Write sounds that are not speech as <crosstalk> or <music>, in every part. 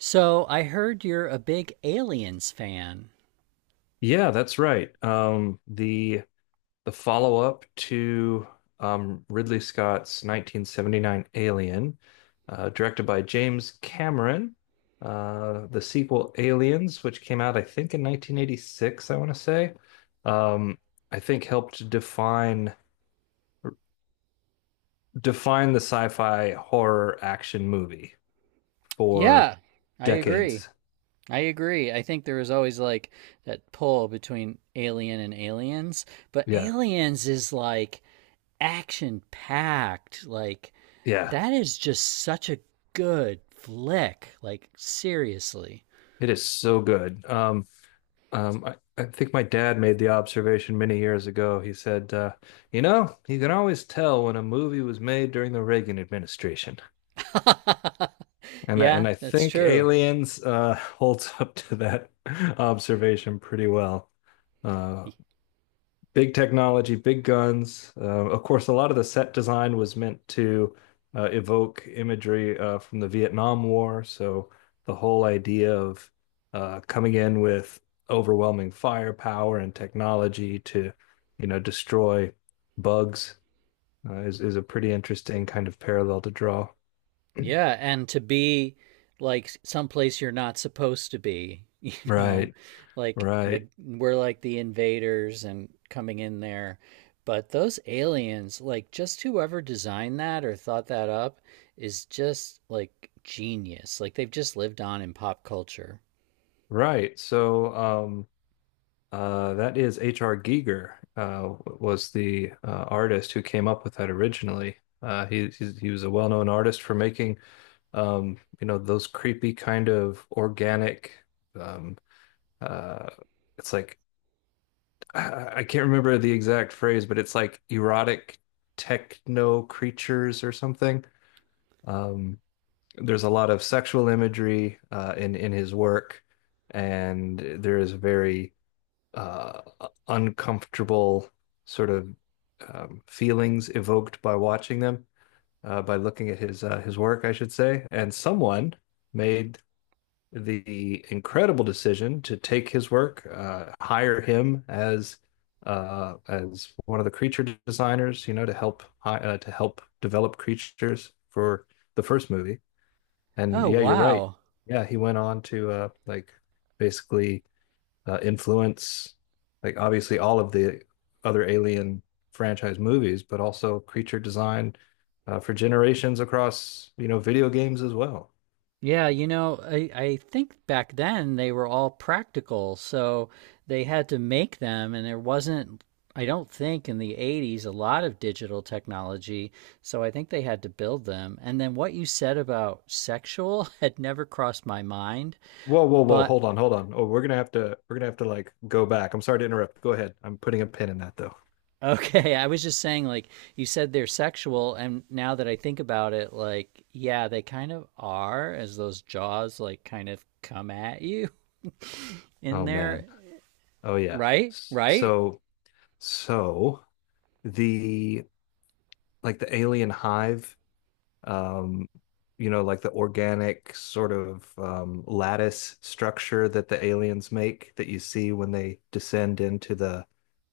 So I heard you're a big Aliens fan. Yeah, that's right. The follow-up to Ridley Scott's 1979 Alien, directed by James Cameron, the sequel Aliens, which came out I think in 1986, I want to say, um, I think helped define the sci-fi horror action movie for Yeah, I agree. decades. I agree. I think there was always like that pull between Alien and Aliens, but Yeah, Aliens is like action packed. Like yeah, that is just such a good flick. Like seriously. it is so good. I think my dad made the observation many years ago. He said, you can always tell when a movie was made during the Reagan administration. <laughs> And I, Yeah, and I that's think true. Aliens <laughs> holds up to that <laughs> observation pretty well. Uh, Big technology, big guns. Of course, a lot of the set design was meant to evoke imagery from the Vietnam War. So the whole idea of coming in with overwhelming firepower and technology to, you know, destroy bugs is a pretty interesting kind of parallel to draw. Yeah, and to be like someplace you're not supposed to be, <laughs> you know, Right, like the right, we're like the invaders and coming in there. But those aliens, like just whoever designed that or thought that up is just like genius. Like they've just lived on in pop culture. right. So, that is H.R. Giger, was the artist who came up with that originally. He was a well-known artist for making you know, those creepy kind of organic um, uh, it's like I can't remember the exact phrase, but it's like erotic techno creatures or something. Um, there's a lot of sexual imagery in his work, and there is very uh, uncomfortable sort of feelings evoked by watching them, by looking at his work, I should say. And someone made the incredible decision to take his work, hire him as one of the creature designers, you know, to help develop creatures for the first movie. And Oh, yeah, you're right. wow. Yeah, he went on to like basically influence, like obviously all of the other Alien franchise movies, but also creature design for generations across, you know, video games as well. Yeah, you know, I think back then they were all practical, so they had to make them, and there wasn't, I don't think in the 80s, a lot of digital technology, so I think they had to build them. And then what you said about sexual <laughs> had never crossed my mind, Whoa, whoa, whoa! but Hold on, hold on. Oh, we're gonna have to like go back. I'm sorry to interrupt. Go ahead. I'm putting a pin in that though. <laughs> okay, I was just saying, like, you said they're sexual, and now that I think about it, like, yeah, they kind of are, as those jaws, like, kind of come at you <laughs> in Oh man. there, Oh yeah. right? S- Right? So, so the like the alien hive, um, you know, like the organic sort of lattice structure that the aliens make that you see when they descend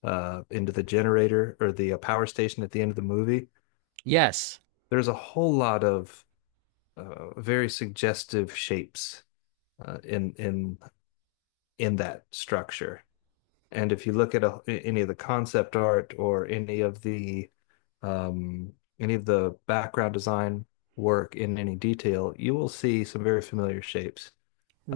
into the generator or the power station at the end of the movie. Yes. There's a whole lot of very suggestive shapes uh, in in in that structure. And if you look at a, any of the concept art or um, any of the background design work in any detail, you will see some very familiar shapes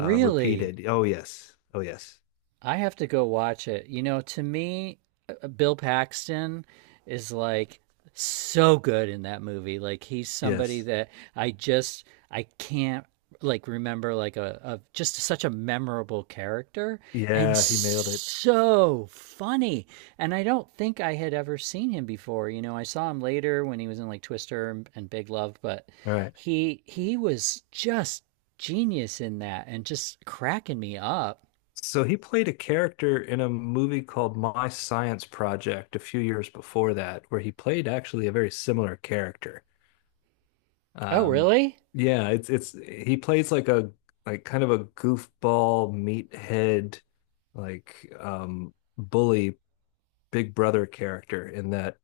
repeated. Oh, yes. Oh, yes. I have to go watch it. You know, to me, Bill Paxton is like so good in that movie. Like he's somebody Yes. that I just I can't like remember like a just such a memorable character and Yeah, he nailed it. so funny. And I don't think I had ever seen him before. You know, I saw him later when he was in like Twister and Big Love, but All right. he was just genius in that and just cracking me up. So he played a character in a movie called My Science Project a few years before that, where he played actually a very similar character. Oh, Um, really? yeah, it's he plays like a like kind of a goofball meathead like bully big brother character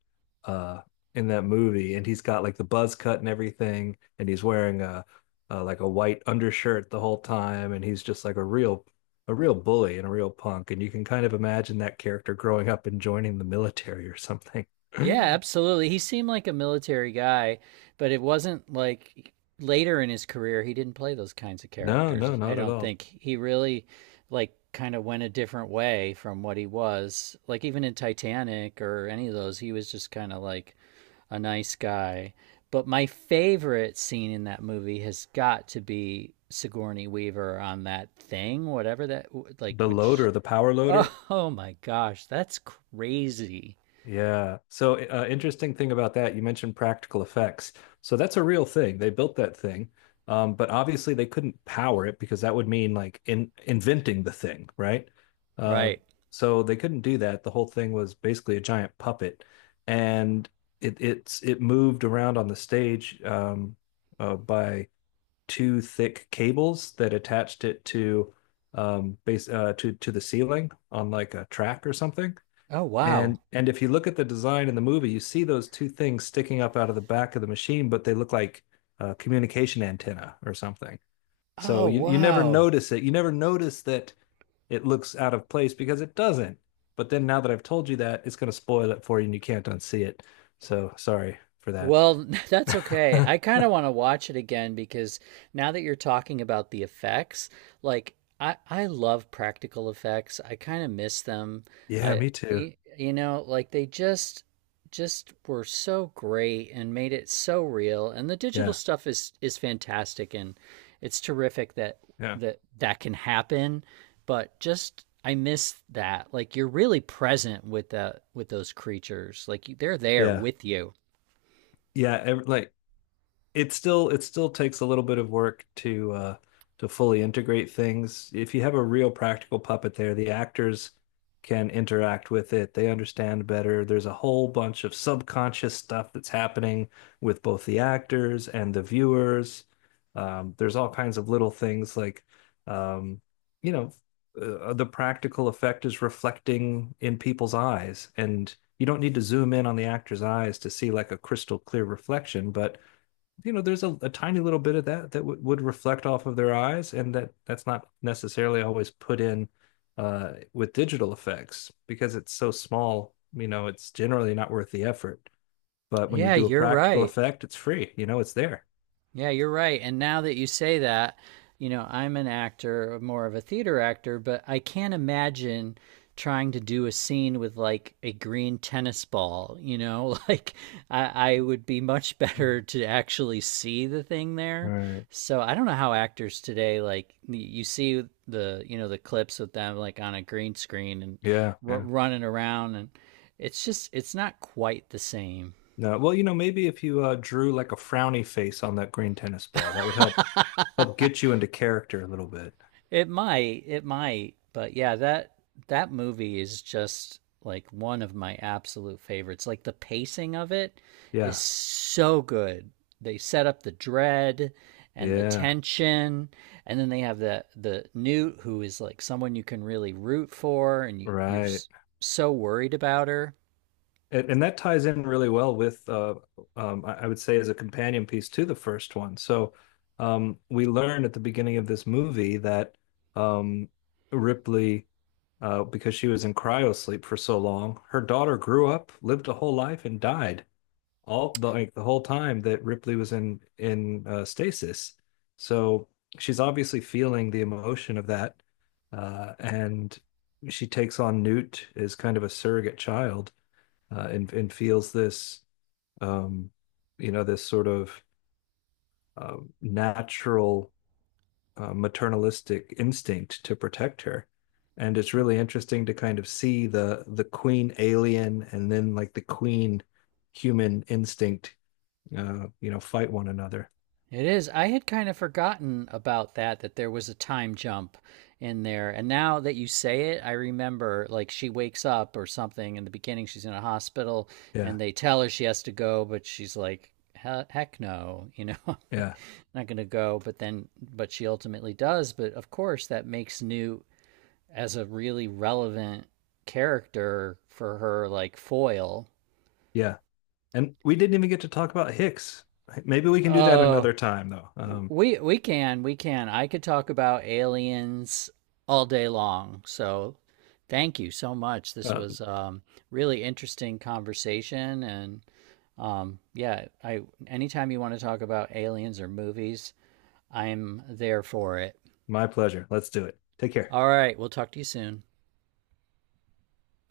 uh in that movie, and he's got like the buzz cut and everything, and he's wearing a like a white undershirt the whole time, and he's just like a real bully and a real punk, and you can kind of imagine that character growing up and joining the military or something. <laughs> <clears throat> Yeah, No, absolutely. He seemed like a military guy, but it wasn't like later in his career he didn't play those kinds of no, characters. I not at don't all. think he really like kind of went a different way from what he was. Like even in Titanic or any of those, he was just kind of like a nice guy. But my favorite scene in that movie has got to be Sigourney Weaver on that thing, whatever that like The which loader, the power <laughs> loader. oh, oh my gosh, that's crazy. Yeah. So, interesting thing about that, you mentioned practical effects. So that's a real thing. They built that thing, but obviously they couldn't power it, because that would mean like in inventing the thing, right? Uh, Right. so they couldn't do that. The whole thing was basically a giant puppet, and it moved around on the stage, by two thick cables that attached it to base to the ceiling on like a track or something. Oh wow. And if you look at the design in the movie, you see those two things sticking up out of the back of the machine, but they look like a communication antenna or something. So Oh you never wow. notice it. You never notice that it looks out of place, because it doesn't. But then now that I've told you that, it's going to spoil it for you and you can't unsee it. So sorry for that. Well, <laughs> that's okay. I <laughs> kind of want to watch it again because now that you're talking about the effects, like I love practical effects. I kind of miss them. Yeah, I me too. You know, like they just were so great and made it so real. And the digital Yeah. stuff is fantastic and it's terrific that Yeah. That can happen, but just I miss that. Like you're really present with the with those creatures. Like they're there Yeah. with you. Like it still takes a little bit of work to fully integrate things. If you have a real practical puppet there, the actors can interact with it. They understand better. There's a whole bunch of subconscious stuff that's happening with both the actors and the viewers. There's all kinds of little things like, um, you know, the practical effect is reflecting in people's eyes. And you don't need to zoom in on the actor's eyes to see like a crystal clear reflection, but you know, there's a tiny little bit of that that would reflect off of their eyes, and that's not necessarily always put in with digital effects because it's so small. You know, it's generally not worth the effort. But when you Yeah, do a you're practical right. effect, it's free. You know, it's there. Yeah, you're right. And now that you say that, you know, I'm an actor, more of a theater actor, but I can't imagine trying to do a scene with like a green tennis ball, you know? <laughs> Like I would be much <laughs> Mhm. better to actually see the thing there. Right. So I don't know how actors today like you see the, you know, the clips with them like on a green screen and Yeah, r yeah. running around and it's not quite the same. No, well, you know, maybe if you drew like a frowny face on that green tennis ball, that would help help get <laughs> you into character a little bit. But yeah, that that movie is just like one of my absolute favorites. Like the pacing of it is Yeah. so good. They set up the dread and the Yeah. tension, and then they have the Newt who is like someone you can really root for, and you're Right. so worried about her. And that ties in really well with, I would say, as a companion piece to the first one. So we learn at the beginning of this movie that um, Ripley, because she was in cryosleep for so long, her daughter grew up, lived a whole life, and died. All the like the whole time that Ripley was in stasis. So she's obviously feeling the emotion of that, and she takes on Newt as kind of a surrogate child, and feels this, um, you know, this sort of natural maternalistic instinct to protect her. And it's really interesting to kind of see the queen alien and then like the queen human instinct you know, fight one another. It is. I had kind of forgotten about that, that there was a time jump in there. And now that you say it, I remember like she wakes up or something in the beginning, she's in a hospital Yeah, and they tell her she has to go, but she's like, heck no, you know, <laughs> I'm yeah, not going to go. But then, but she ultimately does. But of course, that makes Newt as a really relevant character for her, like foil. yeah. And we didn't even get to talk about Hicks. Maybe we can do that Oh, another time, though. We can. I could talk about aliens all day long. So thank you so much. This uh, was really interesting conversation, and yeah, I anytime you want to talk about aliens or movies, I'm there for it. my pleasure. Let's do it. Take care. All right, we'll talk to you soon.